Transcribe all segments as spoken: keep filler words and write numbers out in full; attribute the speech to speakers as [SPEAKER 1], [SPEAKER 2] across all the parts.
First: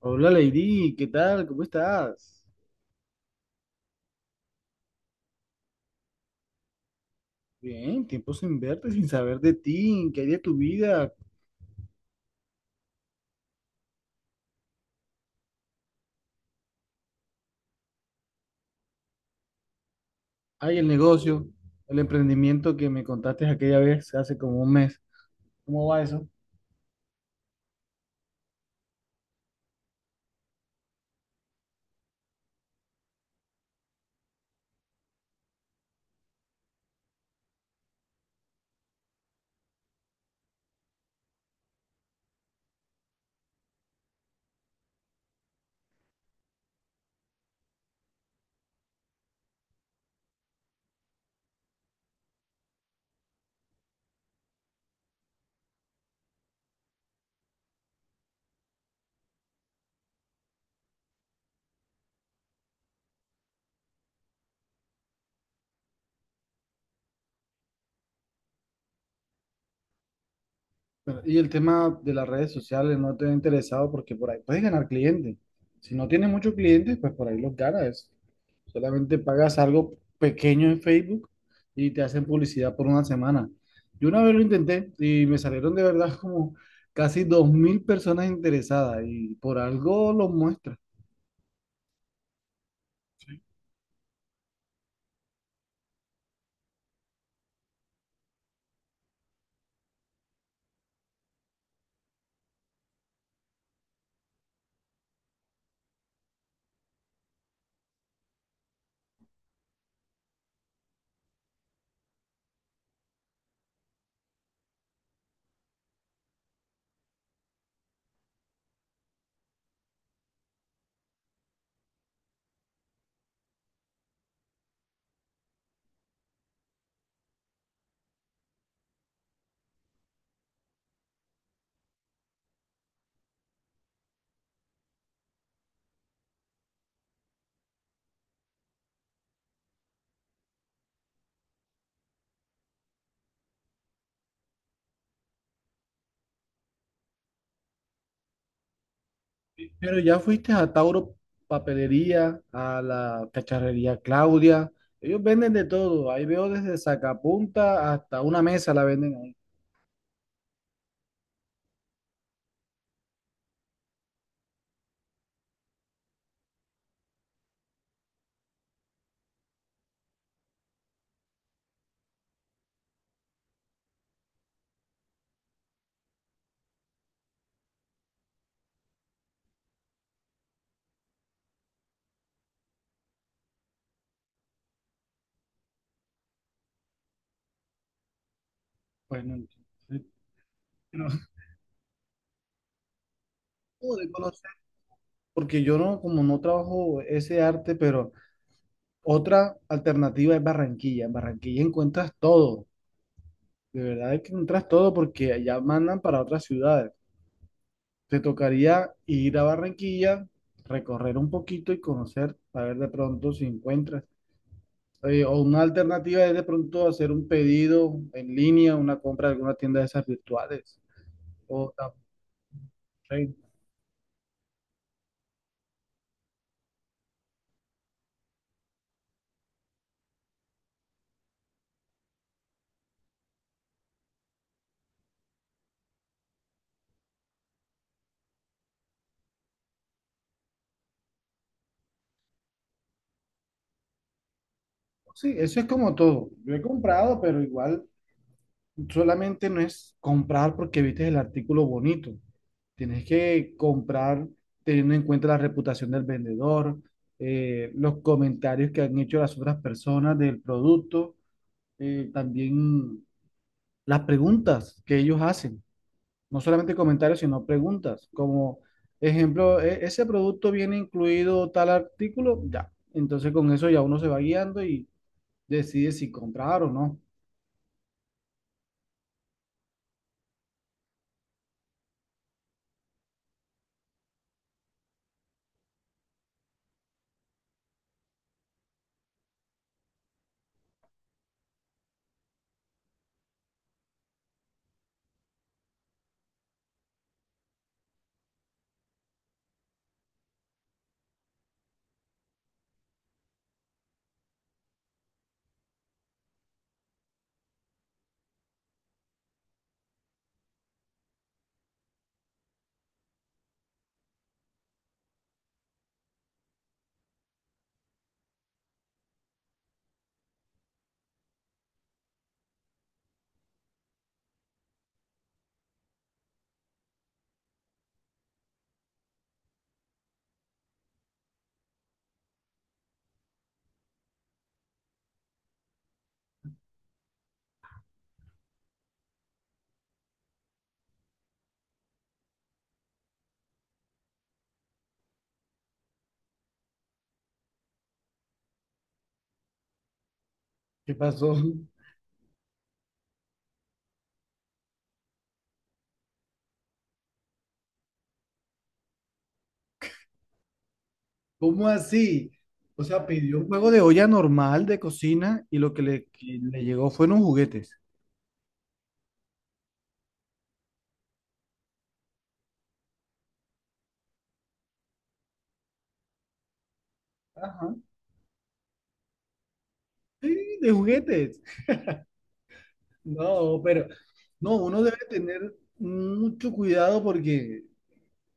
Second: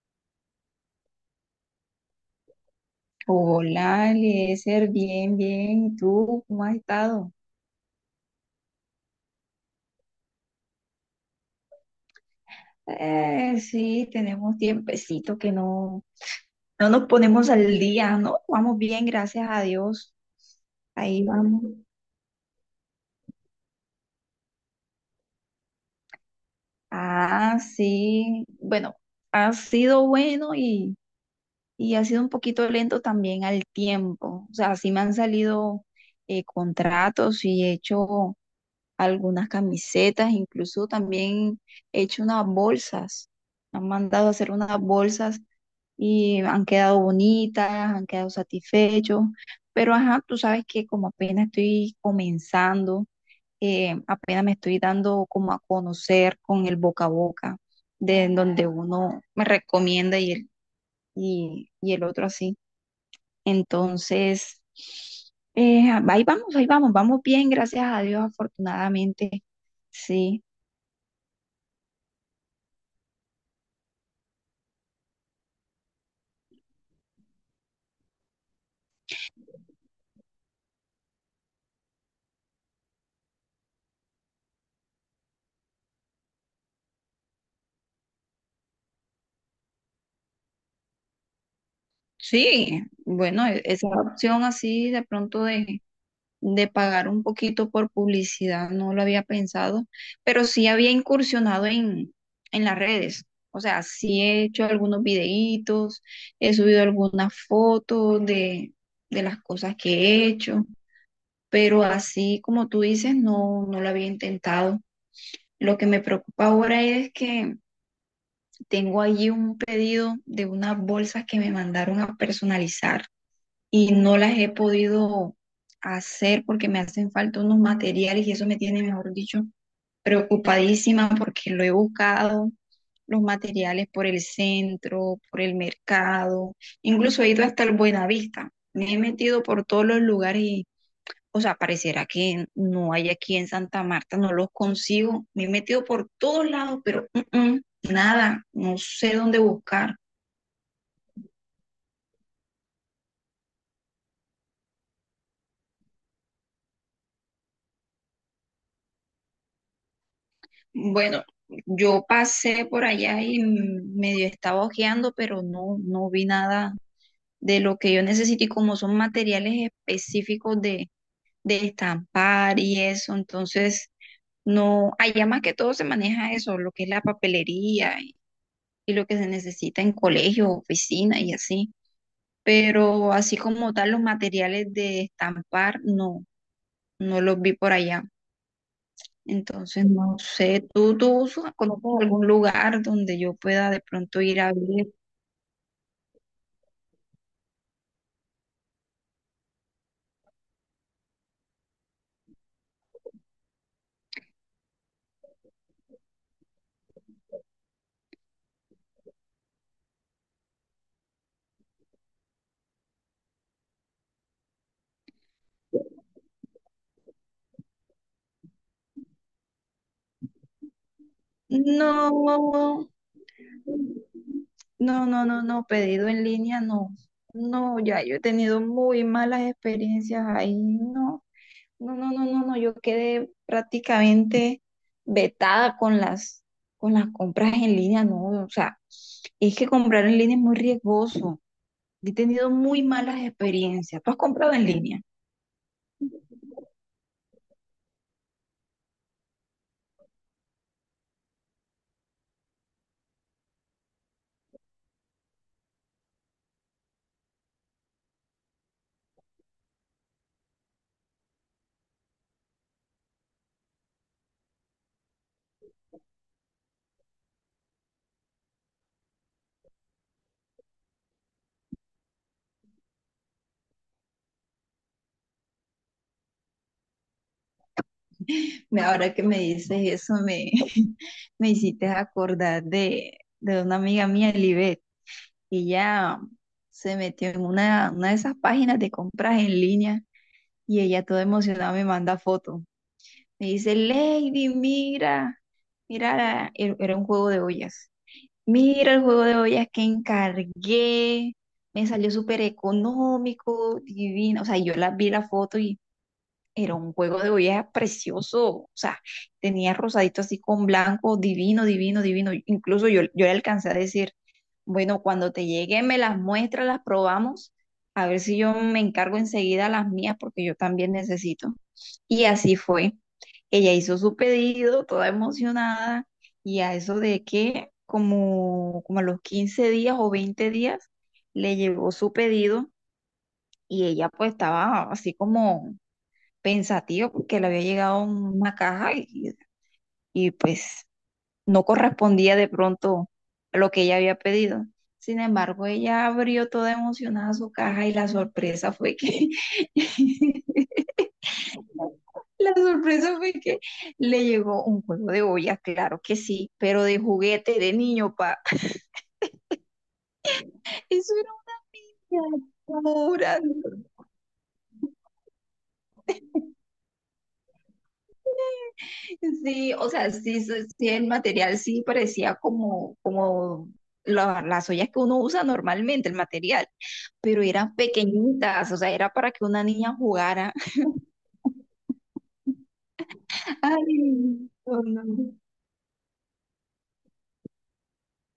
[SPEAKER 1] Hola Lady, ¿qué tal? ¿Cómo estás?
[SPEAKER 2] Hola, Eliezer, bien, bien. ¿Y tú cómo has estado?
[SPEAKER 1] Bien, tiempo sin verte, sin saber de ti, ¿qué hay de tu vida?
[SPEAKER 2] Eh, sí, tenemos tiempecito que no, no nos ponemos al día, ¿no? Vamos bien, gracias a Dios.
[SPEAKER 1] Hay el
[SPEAKER 2] Ahí
[SPEAKER 1] negocio,
[SPEAKER 2] vamos.
[SPEAKER 1] el emprendimiento que me contaste aquella vez, hace como un mes. ¿Cómo va eso?
[SPEAKER 2] Ah, sí. Bueno, ha sido bueno y, y ha sido un poquito lento también al tiempo. O sea, sí me han salido eh, contratos y he hecho algunas camisetas, incluso también he hecho unas bolsas. Han mandado a hacer unas bolsas y han quedado bonitas, han quedado satisfechos. Pero ajá, tú sabes que como apenas estoy comenzando, eh, apenas me estoy dando como a conocer con el boca a boca, de en donde uno me recomienda y el, y, y el otro así. Entonces, eh, ahí vamos, ahí vamos, vamos bien, gracias a Dios, afortunadamente. Sí,
[SPEAKER 1] Pero- y el tema de las redes sociales no te ha interesado porque por ahí puedes ganar clientes. Si no tienes muchos clientes, pues por ahí los ganas. Solamente pagas algo pequeño en Facebook y te hacen publicidad por una semana. Yo una vez lo intenté y me salieron de verdad como casi dos mil personas interesadas y por algo los muestra.
[SPEAKER 2] sí, bueno, e- esa opción así de pronto de, de pagar un poquito por publicidad no lo había pensado, pero sí había incursionado en, en las redes. O sea, sí he hecho algunos videitos, he subido algunas fotos de, de las cosas que he hecho, pero así como tú dices, no, no lo había intentado. Lo que me preocupa ahora es que tengo allí un pedido de unas bolsas que me mandaron a personalizar y no las he podido hacer porque me hacen falta unos materiales y eso me tiene, mejor dicho, preocupadísima porque lo he buscado, los materiales por el centro, por el mercado, incluso he ido hasta el Buenavista, me he metido por todos los lugares y, o sea, pareciera que no hay aquí en Santa Marta, no los consigo, me he metido por todos lados, pero mm, mm, nada, no sé dónde buscar.
[SPEAKER 1] Pero ya fuiste a Tauro Papelería, a la cacharrería Claudia. Ellos venden de todo. Ahí veo desde sacapunta hasta una mesa la venden ahí.
[SPEAKER 2] Bueno, yo pasé por allá y medio estaba hojeando, pero no, no vi nada de lo que yo necesito. Y como son materiales específicos de, de estampar y eso, entonces no, allá más que todo se maneja eso, lo que es la papelería y, y lo que se necesita en colegio, oficina y así. Pero así como tal, los materiales de estampar, no, no los vi por allá.
[SPEAKER 1] Pues no,
[SPEAKER 2] Entonces, no sé, ¿tú,
[SPEAKER 1] no,
[SPEAKER 2] tú usas- conoces algún lugar donde yo pueda de
[SPEAKER 1] no de
[SPEAKER 2] pronto ir
[SPEAKER 1] conocer,
[SPEAKER 2] a ver?
[SPEAKER 1] porque yo no, como no trabajo ese arte, pero otra alternativa es Barranquilla. En Barranquilla encuentras todo. De verdad es que encuentras todo porque allá mandan para otras ciudades. Te tocaría ir a Barranquilla, recorrer un poquito y conocer, a ver de pronto si encuentras. Eh, o una alternativa es de pronto hacer un pedido en línea, una compra de alguna tienda de esas virtuales. O tam-
[SPEAKER 2] No, no, no, no, no, pedido en línea no. No, ya yo he tenido muy malas experiencias ahí. No, no, no, no, no, no. Yo quedé prácticamente vetada con las, con las compras en línea, no. O sea, es que comprar en línea es muy riesgoso. He tenido muy malas experiencias. ¿Tú has comprado en línea?
[SPEAKER 1] sí, eso es como todo. Yo he comprado, pero igual. Solamente no es comprar porque viste el artículo bonito. Tienes que comprar teniendo en cuenta la reputación del vendedor, eh, los comentarios que han hecho las otras personas del producto, eh, también las preguntas que ellos hacen. No solamente comentarios, sino preguntas. Como ejemplo, "E- ese producto viene incluido tal artículo", ya. Entonces con eso ya uno se va guiando y decide si comprar o no.
[SPEAKER 2] Me- Ahora que me dices eso, me, me hiciste acordar de, de una amiga mía, Libet, y ella se metió en una, una de esas páginas de compras en línea y ella toda emocionada me manda fotos. Me dice, Lady, mira, mira, la-". Er- era un juego de ollas. Mira el juego de ollas que encargué, me salió súper económico, divino. O sea, yo la vi la foto era un juego de ollas precioso, o sea, tenía rosadito así con blanco, divino, divino, divino. Incluso yo, yo le alcancé a decir, bueno, cuando te llegue me las muestras, las probamos, a ver si yo me encargo enseguida las mías porque yo también necesito. Y así fue. Ella hizo su pedido, toda emocionada, y a eso de que como, como a los quince días o veinte días le llegó su pedido y ella pues estaba así como pensativo porque le había llegado una caja y, y, pues no correspondía de pronto a lo que ella había pedido. Sin embargo, ella abrió toda emocionada su caja y la sorpresa fue que
[SPEAKER 1] ¿Qué pasó?
[SPEAKER 2] la sorpresa fue que le llegó un juego de ollas, claro que sí, pero de juguete de niño, pa. Eso
[SPEAKER 1] ¿Cómo
[SPEAKER 2] era
[SPEAKER 1] así?
[SPEAKER 2] una
[SPEAKER 1] O sea, pidió
[SPEAKER 2] locura.
[SPEAKER 1] un juego de olla normal de cocina y lo que le, que le llegó fueron juguetes.
[SPEAKER 2] Sí, o sea, sí, sí, sí, el material sí parecía como, como la- las ollas que uno usa normalmente, el material, pero
[SPEAKER 1] Ajá,
[SPEAKER 2] eran pequeñitas, o sea, era para que una niña jugara.
[SPEAKER 1] sí, de juguetes. No, pero
[SPEAKER 2] Ay,
[SPEAKER 1] no,
[SPEAKER 2] no,
[SPEAKER 1] uno debe
[SPEAKER 2] no.
[SPEAKER 1] tener mucho cuidado porque,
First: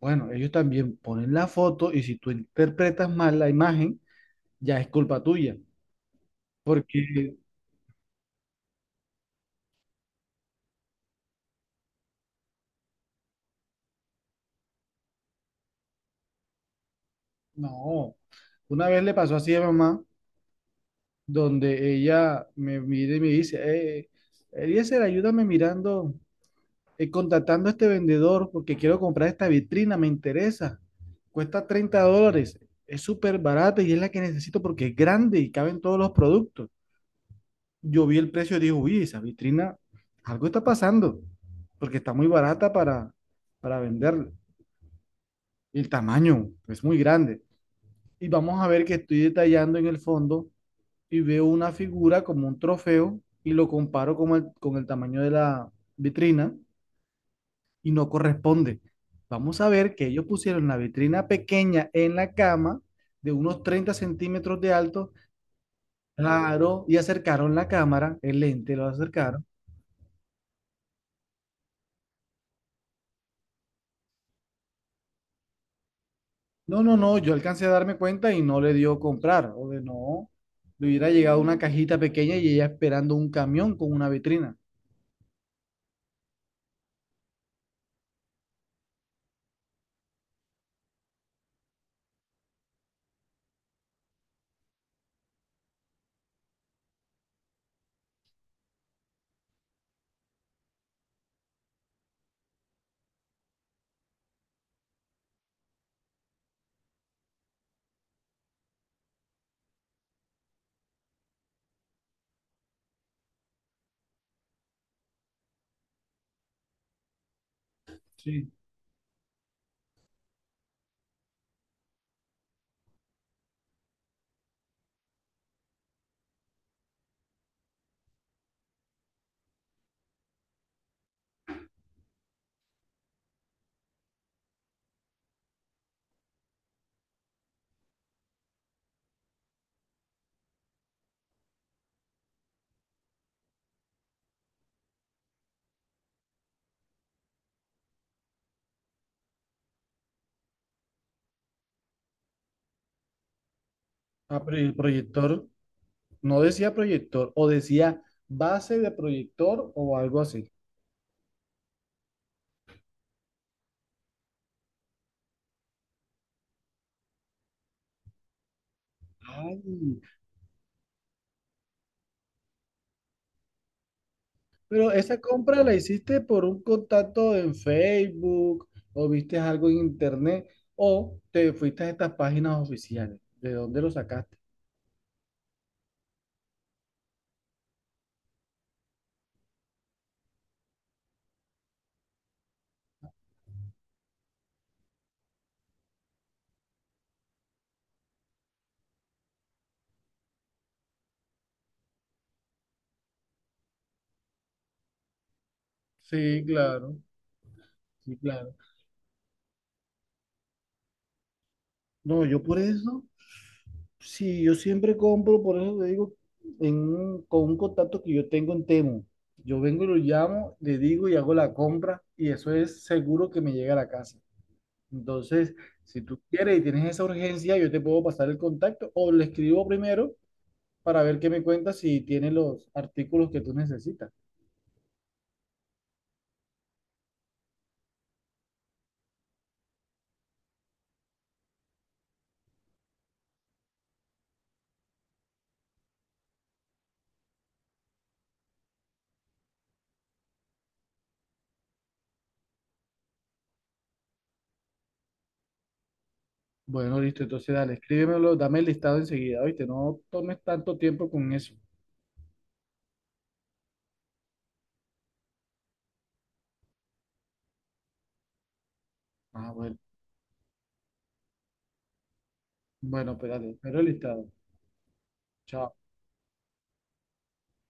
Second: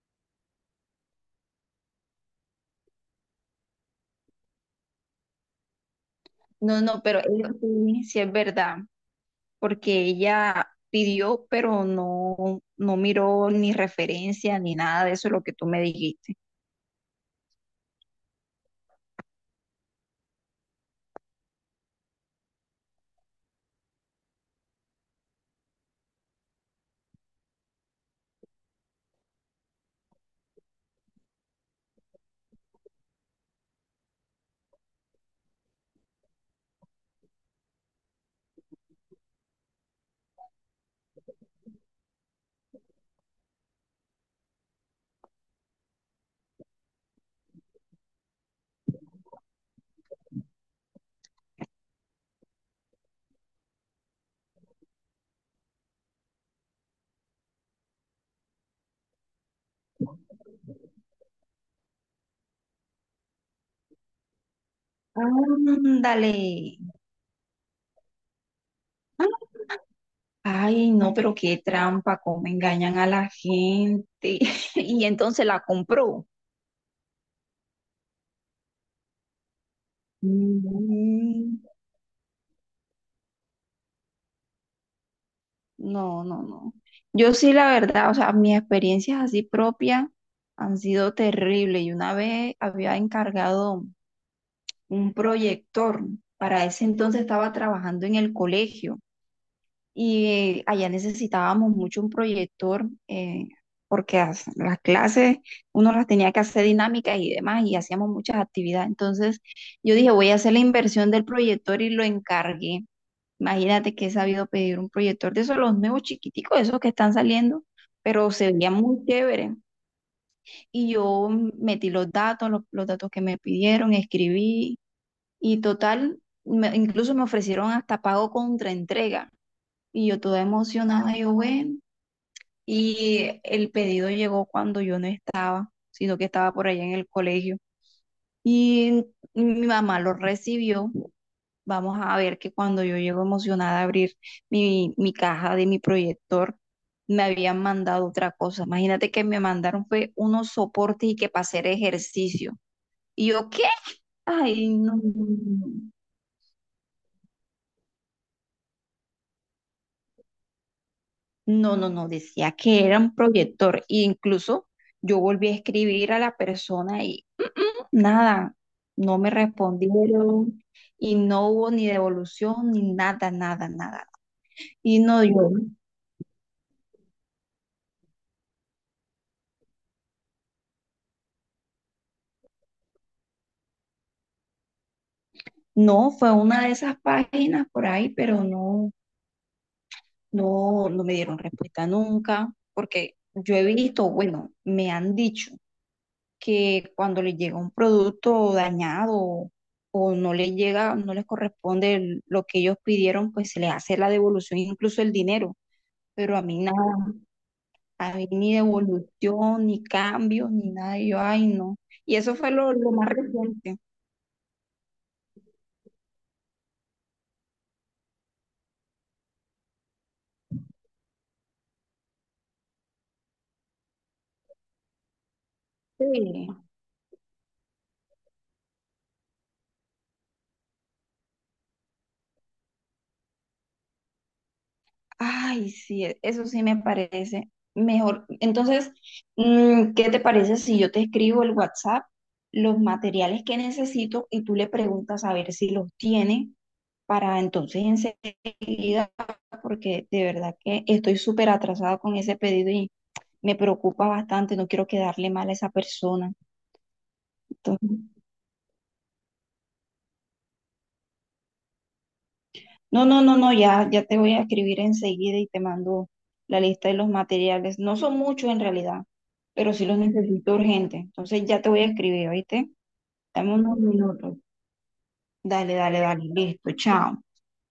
[SPEAKER 1] bueno, ellos también ponen la foto y si tú interpretas mal la imagen, ya es culpa tuya.
[SPEAKER 2] No, no, pero
[SPEAKER 1] Porque,
[SPEAKER 2] ella sí, sí es verdad, porque ella pidió, pero no, no miró ni referencia ni nada de eso, lo que tú me dijiste.
[SPEAKER 1] no, una vez le pasó así a mamá, donde ella me mira y me dice, eh, Eliezer, ayúdame mirando eh, contactando a este vendedor porque quiero comprar esta vitrina, me interesa. Cuesta treinta dólares, es súper barata y es la que necesito porque es grande y caben todos los productos. Yo vi el precio y dije, uy, esa vitrina, algo está pasando porque está muy barata para, para venderla. Y el tamaño es muy grande. Y vamos a ver que estoy detallando en el fondo y veo una figura como un trofeo y lo comparo con el, con el tamaño de la vitrina y no corresponde. Vamos a ver que ellos pusieron la vitrina pequeña en la cama de unos treinta centímetros de alto,
[SPEAKER 2] Ándale.
[SPEAKER 1] claro, y acercaron la cámara, el lente lo acercaron.
[SPEAKER 2] Ay, no, pero qué trampa, cómo engañan a la gente. Y entonces la compró.
[SPEAKER 1] No, no, no, yo alcancé a darme cuenta y no le dio comprar, o de no, le hubiera llegado
[SPEAKER 2] Mm,
[SPEAKER 1] una cajita pequeña y ella esperando un camión con una vitrina.
[SPEAKER 2] no, no, no. Yo sí, la verdad, o sea, mis experiencias así propias han sido terribles. Y una vez había encargado un proyector. Para ese entonces estaba trabajando en el colegio. Y allá necesitábamos mucho un proyector eh, porque as- las clases uno las tenía que hacer dinámicas y demás y hacíamos muchas actividades. Entonces yo dije, voy a hacer la inversión del proyector y lo encargué. Imagínate que he sabido pedir un proyector de esos, los nuevos chiquiticos, esos que están saliendo, pero
[SPEAKER 1] Sí,
[SPEAKER 2] se veía muy chévere. Y yo metí los datos, los, los datos que me pidieron, escribí y total, me- incluso me ofrecieron hasta pago contra entrega y yo toda emocionada, yo, bueno, y el pedido llegó cuando yo no estaba, sino que estaba por allá en el colegio. Y mi mamá lo recibió. Vamos a ver que cuando yo llego emocionada a abrir mi, mi caja de mi proyector, me habían mandado otra cosa. Imagínate que me mandaron fue unos soportes y que para hacer ejercicio. Y yo, ¿qué?
[SPEAKER 1] ah, pero
[SPEAKER 2] Ay,
[SPEAKER 1] el
[SPEAKER 2] no. No,
[SPEAKER 1] proyector,
[SPEAKER 2] no, no.
[SPEAKER 1] no decía proyector, o decía base de proyector o algo así.
[SPEAKER 2] No, no, no, decía que era un proyector. E incluso yo volví a escribir a la persona y "Mm, mm", nada, no me
[SPEAKER 1] Ay,
[SPEAKER 2] respondieron y no hubo ni devolución ni nada, nada, nada.
[SPEAKER 1] pero
[SPEAKER 2] Y
[SPEAKER 1] esa
[SPEAKER 2] no, yo,
[SPEAKER 1] compra la hiciste por un contacto en Facebook o viste algo en internet o te fuiste a estas páginas oficiales. ¿De dónde lo sacaste?
[SPEAKER 2] no, fue una de esas páginas por ahí, pero no, no, no me dieron respuesta nunca, porque yo he visto, bueno, me han dicho que cuando les llega un producto dañado o no les llega, no les corresponde el- lo que ellos pidieron, pues se les hace la devolución, incluso el dinero. Pero a
[SPEAKER 1] Sí,
[SPEAKER 2] mí nada,
[SPEAKER 1] claro,
[SPEAKER 2] a
[SPEAKER 1] sí,
[SPEAKER 2] mí
[SPEAKER 1] claro.
[SPEAKER 2] ni devolución, ni cambio, ni nada. Y yo, ay, no. Y
[SPEAKER 1] No,
[SPEAKER 2] eso
[SPEAKER 1] yo
[SPEAKER 2] fue
[SPEAKER 1] por
[SPEAKER 2] lo, lo
[SPEAKER 1] eso,
[SPEAKER 2] más reciente.
[SPEAKER 1] sí, yo siempre compro, por eso te digo, en un- con un contacto que yo tengo en Temu. Yo vengo y lo llamo, le digo y hago la compra y eso es seguro que me llega a la casa. Entonces, si tú
[SPEAKER 2] Sí.
[SPEAKER 1] quieres y tienes esa urgencia, yo te puedo pasar el contacto o le escribo primero para ver qué me cuentas si tiene los artículos que tú necesitas.
[SPEAKER 2] Ay, sí, e- eso sí me parece mejor. Entonces, mm, ¿qué te parece si yo te escribo el WhatsApp, los materiales que necesito y tú le preguntas a ver si los tiene para entonces enseguida, porque de verdad que estoy súper atrasada con ese pedido y me preocupa bastante, no quiero quedarle mal a esa persona.
[SPEAKER 1] Bueno, listo, entonces dale, escríbemelo, dame el listado enseguida, ¿oíste? No tomes tanto tiempo con eso.
[SPEAKER 2] No, no, no, no, ya, ya te voy a escribir enseguida y te mando la lista de los materiales. No son muchos en realidad,
[SPEAKER 1] Ah,
[SPEAKER 2] pero
[SPEAKER 1] bueno,
[SPEAKER 2] sí los necesito urgente. Entonces ya te voy a escribir, ¿oíste?
[SPEAKER 1] bueno, pues dale,
[SPEAKER 2] Dame unos
[SPEAKER 1] espero el listado.
[SPEAKER 2] minutos. Dale,
[SPEAKER 1] Chao.
[SPEAKER 2] dale, dale. Listo, chao.